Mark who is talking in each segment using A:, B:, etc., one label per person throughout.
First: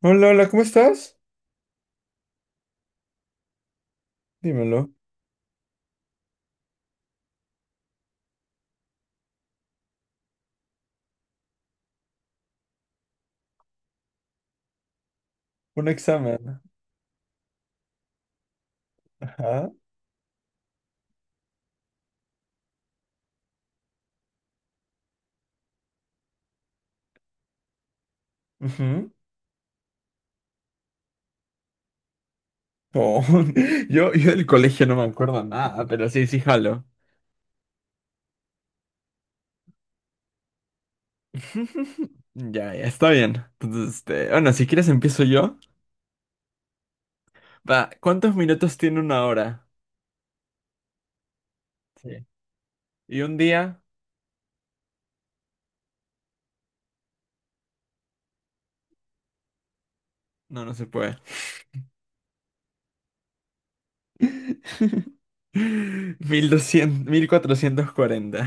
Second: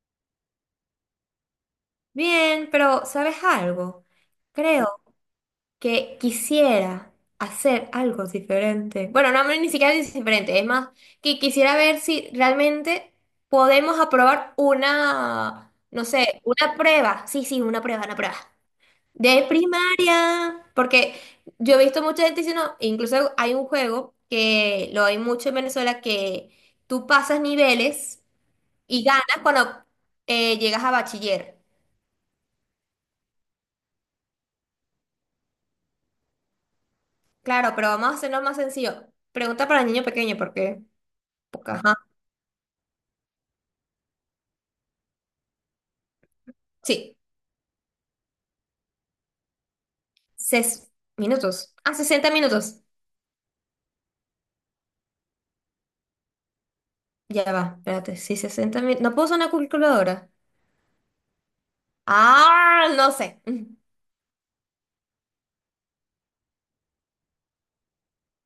A: Hola, hola, ¿cómo estás?
B: Bien, pero ¿sabes algo?
A: Dímelo.
B: Creo que quisiera hacer algo diferente. Bueno, no, ni siquiera es diferente, es más, que quisiera ver si realmente podemos aprobar una,
A: Un
B: no sé,
A: examen.
B: una prueba. Sí, sí, una prueba, una prueba. De
A: Ajá.
B: primaria, porque yo he visto mucha gente diciendo, incluso hay un juego que lo hay mucho en Venezuela, que tú pasas niveles y
A: Ujú.
B: ganas cuando llegas a bachiller.
A: Oh, yo del colegio no me acuerdo nada, pero sí, sí, jalo.
B: Claro, pero vamos a hacerlo más sencillo. Pregunta para el niño pequeño, porque, ajá.
A: Ya, ya, está bien. Entonces, este, bueno, si quieres empiezo yo.
B: Sí,
A: Va, ¿cuántos minutos tiene una hora?
B: 6 minutos. Ah,
A: Sí.
B: 60 minutos.
A: ¿Y un día?
B: Ya va, espérate. Sí, 60 minutos. ¿No puedo usar una calculadora?
A: No, no se puede.
B: Ah, no sé.
A: Mil mil doscientos mil cuatrocientos cuarenta.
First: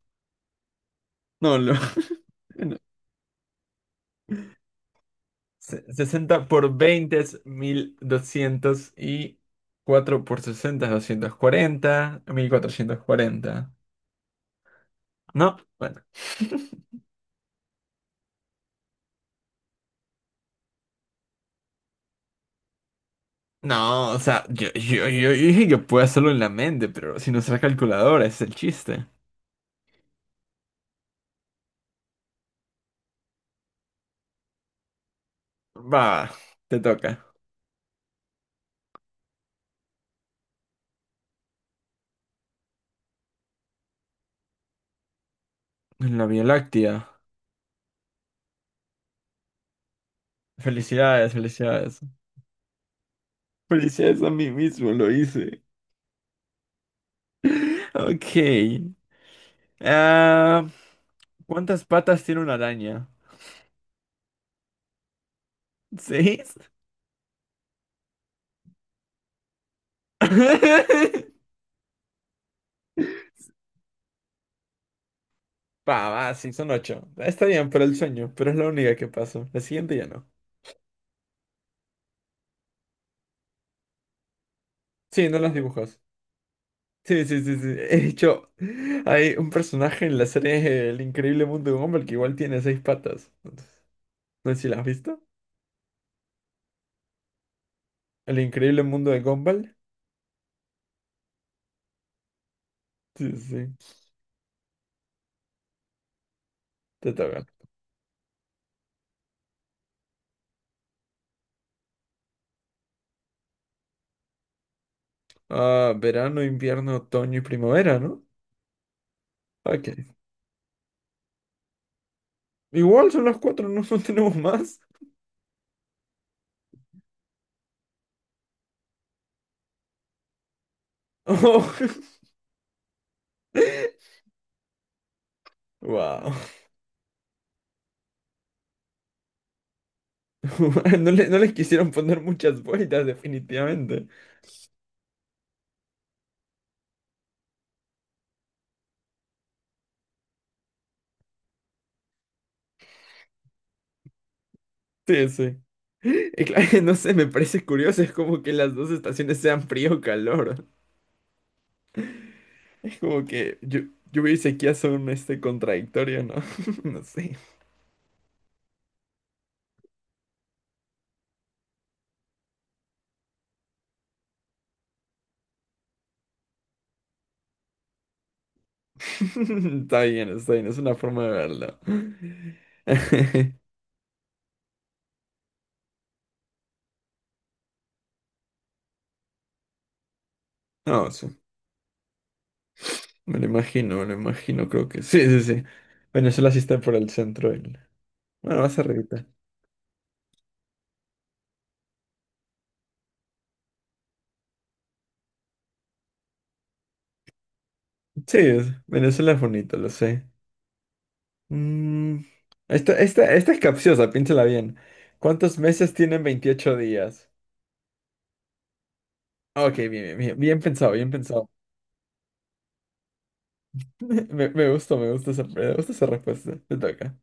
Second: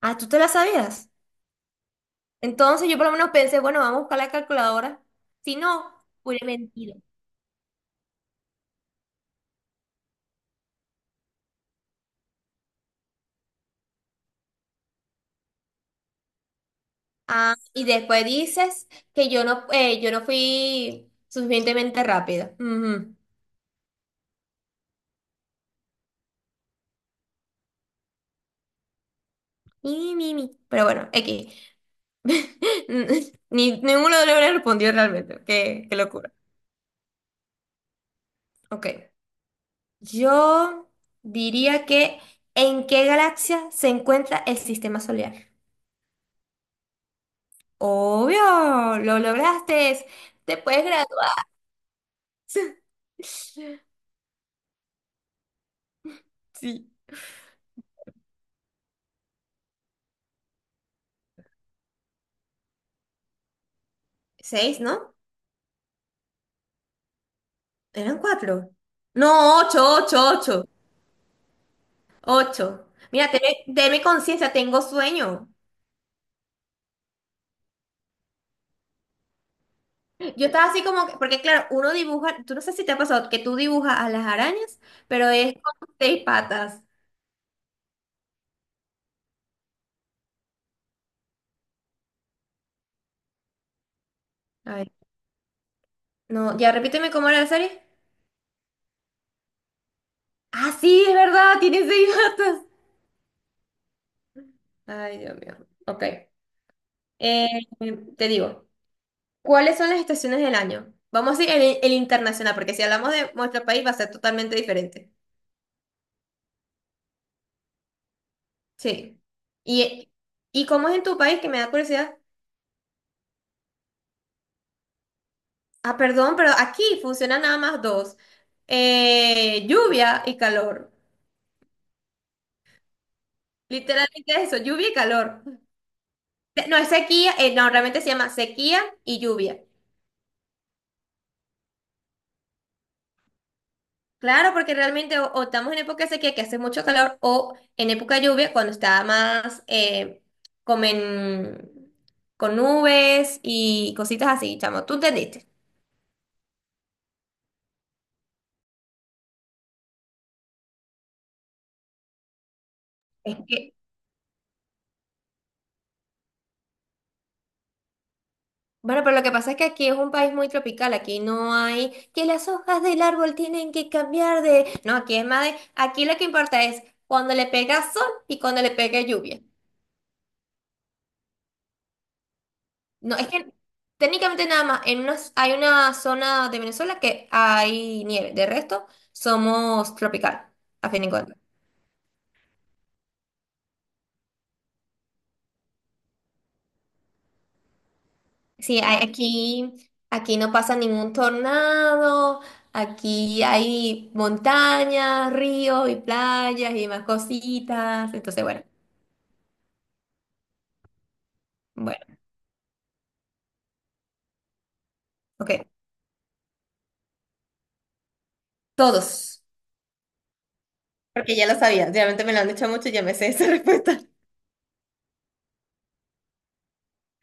B: Ah, ¿tú te la sabías?
A: No, lo.
B: Entonces yo por lo menos pensé, bueno, vamos a buscar la calculadora. Si no, hubiera
A: 60 por
B: mentido.
A: 20 es 1.200 y 4 por 60 es 240, 1.440. No, bueno.
B: Ah, y después dices que yo no fui suficientemente rápida. Ujú.
A: No, o sea, yo dije que puedo hacerlo en la mente, pero sin usar calculadora, ese es el chiste.
B: Y, mi. Pero bueno, X. Ni, ninguno de los dos respondió realmente. Qué
A: Va,
B: locura.
A: te toca.
B: Ok. Yo diría que ¿en qué galaxia se encuentra el sistema solar?
A: En la Vía Láctea.
B: Obvio, lo lograste. Te puedes
A: Felicidades,
B: graduar.
A: felicidades. Felicidades a mí mismo, lo hice.
B: Sí.
A: Ok. Ah, ¿cuántas patas tiene una araña?
B: Seis, ¿no?
A: ¿Seis?
B: Eran cuatro. No, ocho, ocho, ocho. Ocho. Mira, tenme conciencia, tengo sueño.
A: Va, va, sí, son ocho. Está bien, pero el sueño, pero es la única que pasó. La siguiente ya no.
B: Yo estaba así como, porque claro, uno dibuja, tú no sé si te ha pasado que tú dibujas a las arañas, pero
A: Sí, no
B: es
A: los
B: con
A: dibujos.
B: seis patas.
A: Sí, sí, sí, sí. He dicho, hay un personaje en la serie El Increíble Mundo de Gumball que igual tiene seis patas. Entonces, no sé si la
B: A
A: has visto.
B: no, ya repíteme cómo era la serie.
A: El Increíble Mundo de Gumball.
B: Ah, sí, es verdad, tiene seis patas.
A: Sí, sí, sí.
B: Ay, Dios mío. Ok.
A: Te toca.
B: Eh, te digo, ¿cuáles son las estaciones del año? Vamos a ir el internacional, porque si hablamos de nuestro país va a ser totalmente diferente.
A: Ah, verano, invierno, otoño y primavera, ¿no?
B: Sí. ¿Y,
A: Ok.
B: y cómo es en tu país? Que me da curiosidad.
A: Igual son las cuatro, no, no tenemos más.
B: Ah, perdón, pero aquí funcionan nada más dos. Lluvia y calor.
A: Oh.
B: Literalmente es eso, lluvia y calor.
A: Wow.
B: No, es sequía, no, realmente se llama sequía y lluvia.
A: No les quisieron poner muchas vueltas, definitivamente.
B: Claro, porque realmente o estamos en época de sequía que hace mucho calor o en época de lluvia cuando está más como con nubes y cositas así, chamo. ¿Tú
A: Sí,
B: entendiste?
A: sí. Y claro, no sé, me parece curioso, es como que las dos estaciones sean frío o calor. Es como
B: Es
A: que
B: que,
A: lluvia y sequía son este contradictorio, ¿no? No sé.
B: bueno, pero lo que pasa es que aquí es un país muy tropical, aquí no hay que las hojas del árbol tienen que cambiar de. No, aquí es más de. Aquí lo que importa es cuando le pega sol y cuando le pega lluvia.
A: Está bien, es una forma de verlo.
B: No, es que técnicamente nada más, en unas, hay una zona de Venezuela que hay nieve, de resto somos tropical, a fin de
A: No, sí,
B: cuentas.
A: me lo imagino, creo que sí, sí, sí. Venezuela sí está por el centro del. Bueno, más
B: Sí,
A: arribita.
B: aquí, no pasa ningún tornado, aquí hay montañas, ríos y playas y más cositas,
A: Sí,
B: entonces bueno,
A: Venezuela es bonito, lo sé.
B: bueno,
A: Mm, esta es capciosa, piénsala bien. ¿Cuántos
B: ok.
A: meses tienen 28 días?
B: Todos,
A: Ok, bien, bien, bien, bien pensado, bien
B: porque ya
A: pensado.
B: lo sabía, realmente me lo han dicho mucho y ya me sé esa respuesta.
A: Me gustó, me gusta esa respuesta. Te toca.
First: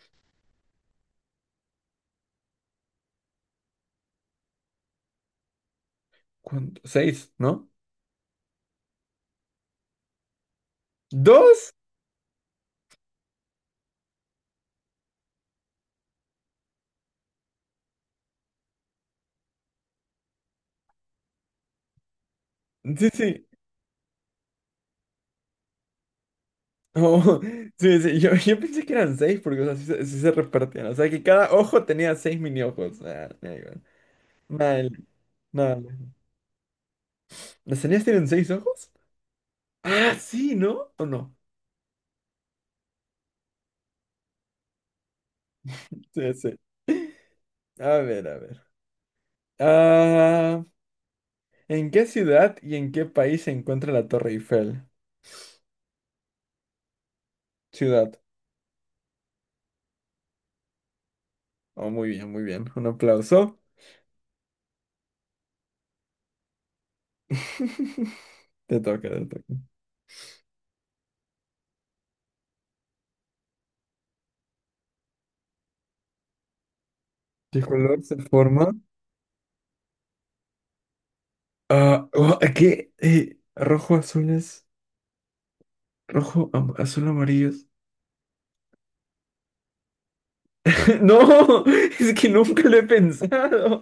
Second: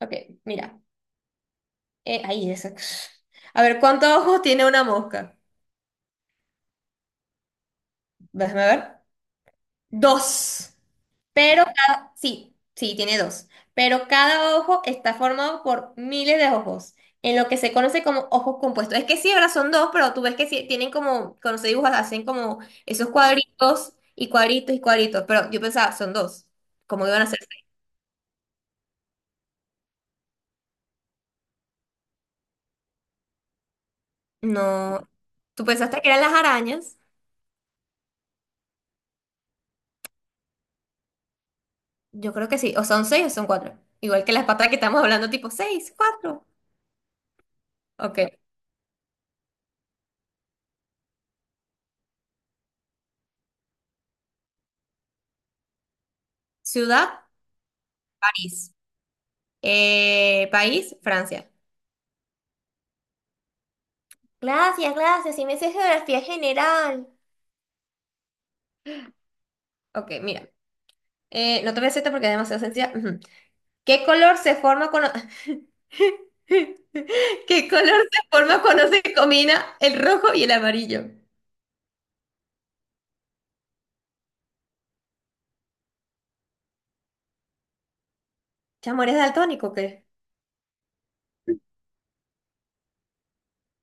B: Ok, mira, ahí eso. A ver, ¿cuántos ojos tiene una mosca?
A: ¿Cuánto? Seis, ¿no?
B: Déjame ver. Dos. Pero
A: ¿Dos?
B: cada, sí, sí, tiene dos. Pero cada ojo está formado por miles de ojos, en lo que se conoce como ojos compuestos. Es que sí, ahora son dos, pero tú ves que sí, tienen como, cuando se dibujan, hacen como esos
A: Sí, sí.
B: cuadritos y cuadritos y cuadritos. Pero yo pensaba, son dos. ¿Cómo iban a ser
A: Oh,
B: seis?
A: sí, sí. Yo pensé que eran seis porque, o sea, sí se repartían. O sea, que cada ojo tenía seis mini ojos. Ah, da igual. Mal,
B: No. ¿Tú pensaste que
A: mal.
B: eran las arañas?
A: ¿Las arañas tienen seis ojos? Ah, sí, ¿no? ¿O no?
B: Yo creo que sí. O son seis o son cuatro. Igual que las patas que estamos hablando, tipo seis,
A: Sí,
B: cuatro.
A: sí. A
B: Ok.
A: ver, a ver. Ah, ¿en qué ciudad y en qué país se encuentra la Torre Eiffel?
B: Ciudad,
A: Ciudad.
B: París. País, Francia.
A: Oh, muy bien, muy bien. Un aplauso.
B: Gracias, gracias. Si me sé geografía general.
A: Te toca, te toca.
B: Ok, mira. No te voy a hacer esta porque es demasiado sencilla. Ujú. ¿Qué color se forma cuando...
A: ¿Qué
B: ¿Qué
A: color
B: color
A: se
B: se forma
A: forma?
B: cuando se combina el rojo y el amarillo?
A: Ah, oh, ¿qué? Rojo, azules. Azul, amarillos.
B: Chamo, ¿eres daltónico o qué?
A: No, es que nunca lo he pensado.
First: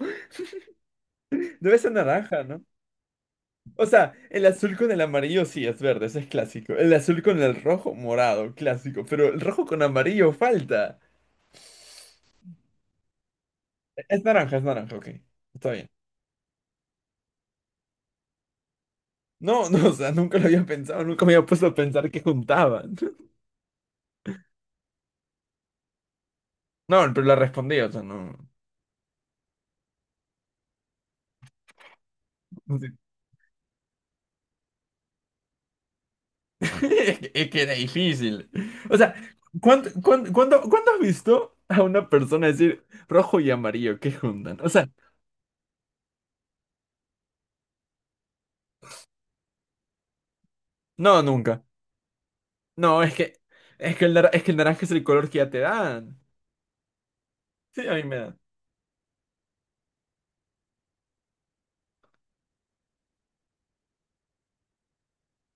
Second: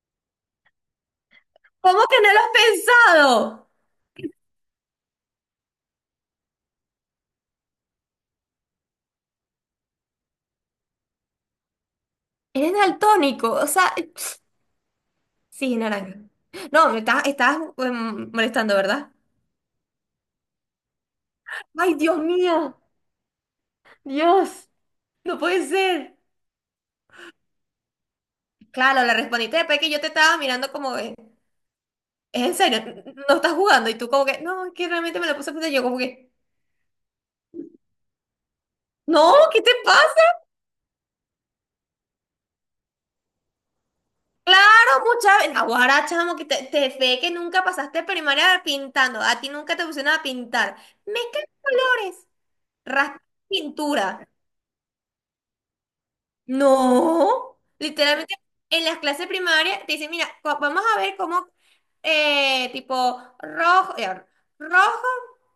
A: Debe ser
B: ¿Cómo que no lo
A: naranja,
B: has
A: ¿no?
B: pensado?
A: O sea, el azul con el amarillo sí es verde, ese es clásico. El azul con el rojo, morado, clásico. Pero el rojo con amarillo falta.
B: Eres daltónico, o sea,
A: Es naranja, ok. Está
B: sí,
A: bien.
B: naranja. No, me estás molestando, ¿verdad?
A: No, no, o sea, nunca lo había pensado, nunca me había puesto a
B: Ay,
A: pensar
B: Dios
A: que
B: mío.
A: juntaban.
B: Dios. No puede ser.
A: No, pero la respondí, o sea, no.
B: Claro, la respondiste después que yo te estaba mirando como, es en serio, no estás jugando. Y tú como que, no, es que realmente me la puse a pensar. Yo como que,
A: Es es que era difícil. O sea,
B: no, ¿qué te
A: ¿cuánto, cuánto,
B: pasa?
A: cuánto- cuándo has visto a una persona decir rojo y amarillo que juntan? O sea,
B: Claro, mucha. Ahora, chamo, que te ve que nunca pasaste primaria pintando. A ti nunca te pusieron a pintar.
A: no,
B: Mezcla
A: nunca.
B: colores,
A: No, es
B: raspa
A: que, es que el,
B: pintura.
A: nar- es que el naranja es el color que ya te dan.
B: No,
A: Sí, a mí me
B: literalmente
A: dan.
B: en las clases primarias te dicen, mira, vamos a ver cómo eh, tipo rojo, eh, rojo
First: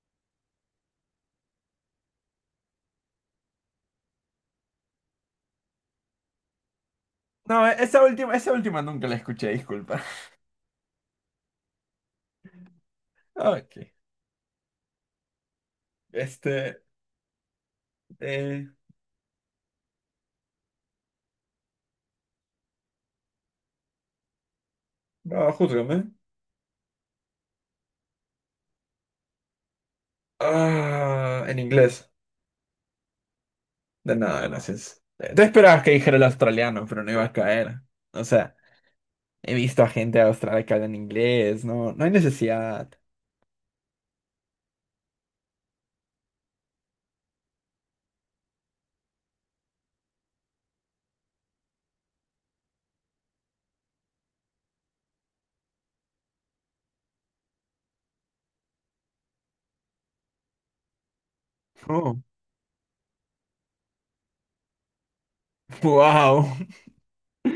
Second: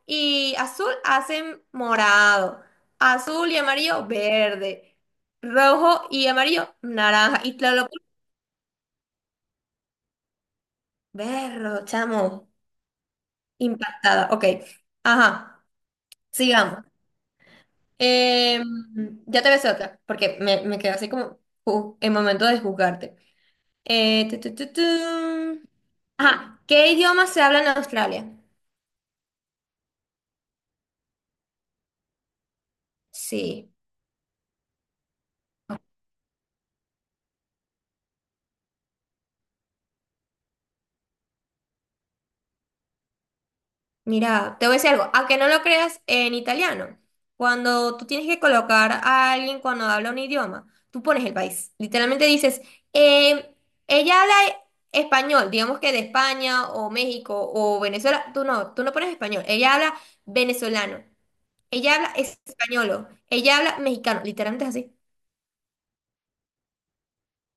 B: y azul hacen morado, azul y amarillo verde, rojo y amarillo naranja y
A: No,
B: claro,
A: esa última nunca la escuché, disculpa.
B: verro, chamo,
A: Ok.
B: impactada. Ok, ajá,
A: Este,
B: sigamos. Em,
A: eh,
B: ya te ves otra, porque me quedo así como en momento de juzgarte. Tu, tu, tu, tu.
A: no, júzgame.
B: Ajá, ¿qué idioma se habla en Australia?
A: Ah, en inglés.
B: Sí,
A: De nada, gracias. Te esperabas que dijera el australiano, pero no iba a caer. O sea, he visto a gente de Australia que habla en inglés, no, no hay necesidad.
B: mira, te voy a decir algo, aunque no lo creas en italiano, cuando tú tienes que colocar a alguien cuando habla un idioma, tú pones el país, literalmente dices, eh, ella habla español, digamos que de España o México o Venezuela, tú no pones español, ella habla venezolano, ella habla
A: Oh,
B: español, ella habla mexicano, literalmente es así.
A: wow.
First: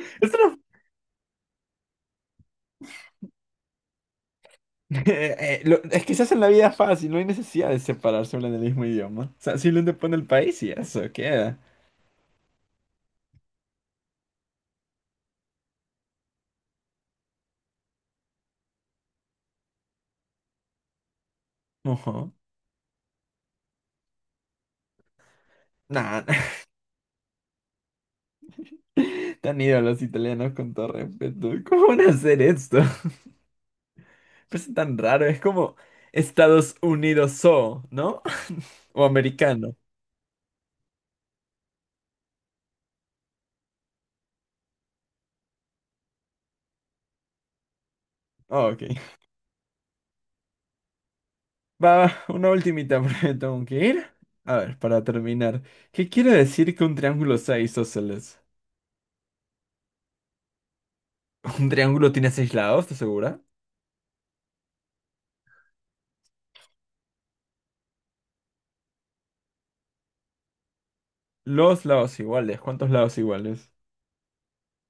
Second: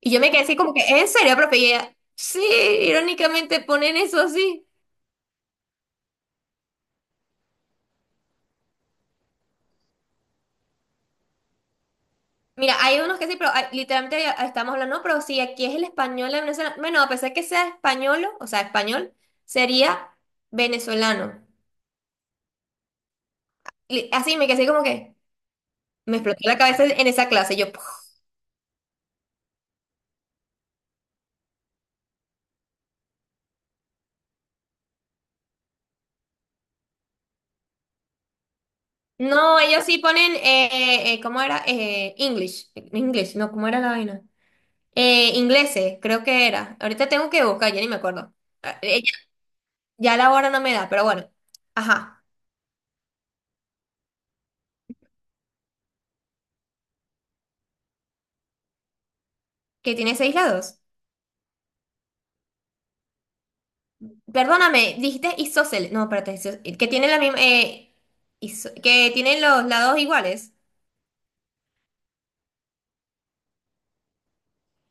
B: Y yo me
A: Esto
B: quedé así
A: no-
B: como que, ¿en serio, profe? Y ella, sí, irónicamente ponen eso así.
A: Es que se hace la vida fácil, no hay necesidad de separarse hablando el mismo idioma. O sea, simplemente pone el país y eso queda.
B: Mira, hay unos que sí, pero literalmente ya estamos hablando, no, pero si aquí es el español de Venezuela, bueno, a pesar que sea español, o sea, español, sería venezolano.
A: Ojo.
B: Así me quedé así como que, me
A: Nah,
B: explotó la cabeza en esa clase, yo, ¡puf!
A: tan ido los italianos con todo respeto. ¿Cómo van a hacer esto? Es tan raro, es como Estados Unidos o, ¿no? O
B: No,
A: americano.
B: ellos sí ponen, ¿cómo era? English, English, no, ¿cómo era la vaina? Ingleses, creo que era. Ahorita tengo que buscar, ya ni me acuerdo.
A: Oh,
B: Ah,
A: ok.
B: eh, Ya ya la hora no me da, pero bueno. Ajá.
A: Va, una ultimita porque me tengo que ir. A ver, para terminar. ¿Qué quiere decir que un triángulo sea isósceles?
B: Que tiene seis lados.
A: ¿Un triángulo tiene seis lados, estás segura?
B: Perdóname, dijiste isósceles. No, espérate, que tiene la misma. Que tienen los lados iguales.
A: Los lados iguales. ¿Cuántos lados iguales?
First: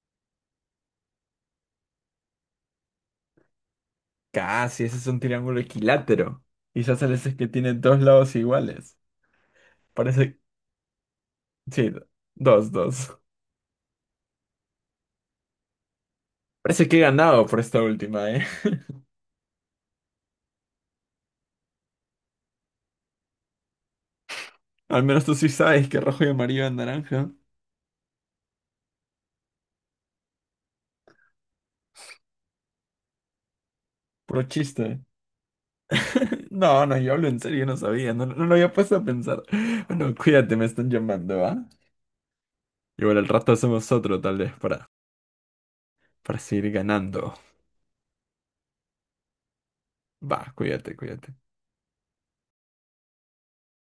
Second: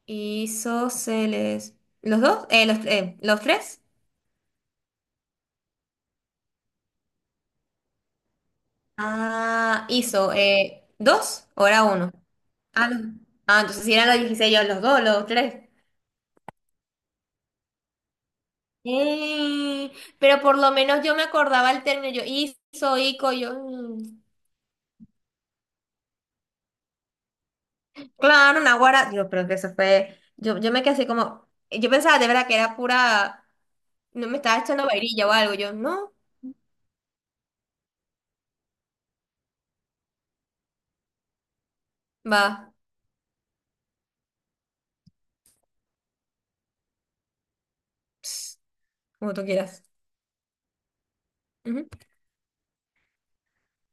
B: Isósceles. ¿Los dos? ¿Los tres?
A: Casi, ese es un triángulo equilátero. Isósceles es que tiene dos lados iguales.
B: Ah, iso.
A: Parece.
B: ¿Dos o era
A: Sí,
B: uno?
A: dos,
B: Ah,
A: dos.
B: no. Ah, entonces si eran los 16, yo los dos, los tres.
A: Parece que he ganado por esta última, ¿eh?
B: Eh, pero por lo menos yo me acordaba el término, yo hizo, ico, yo, mm,
A: Al menos tú sí sabes que rojo y amarillo es naranja.
B: claro, naguará, digo, pero que eso fue, yo me quedé así como, yo pensaba de verdad que era pura, no me
A: Puro
B: estaba echando
A: chiste.
B: vainilla o algo. Yo, no,
A: No, no, yo hablo en serio, yo no sabía, no, no lo había puesto a pensar. Bueno, cuídate, me están llamando, ¿va?
B: va,
A: Igual al rato hacemos otro, tal vez, para seguir ganando.
B: ps, como tú quieras.
A: Va, cuídate, cuídate.
B: Ujú.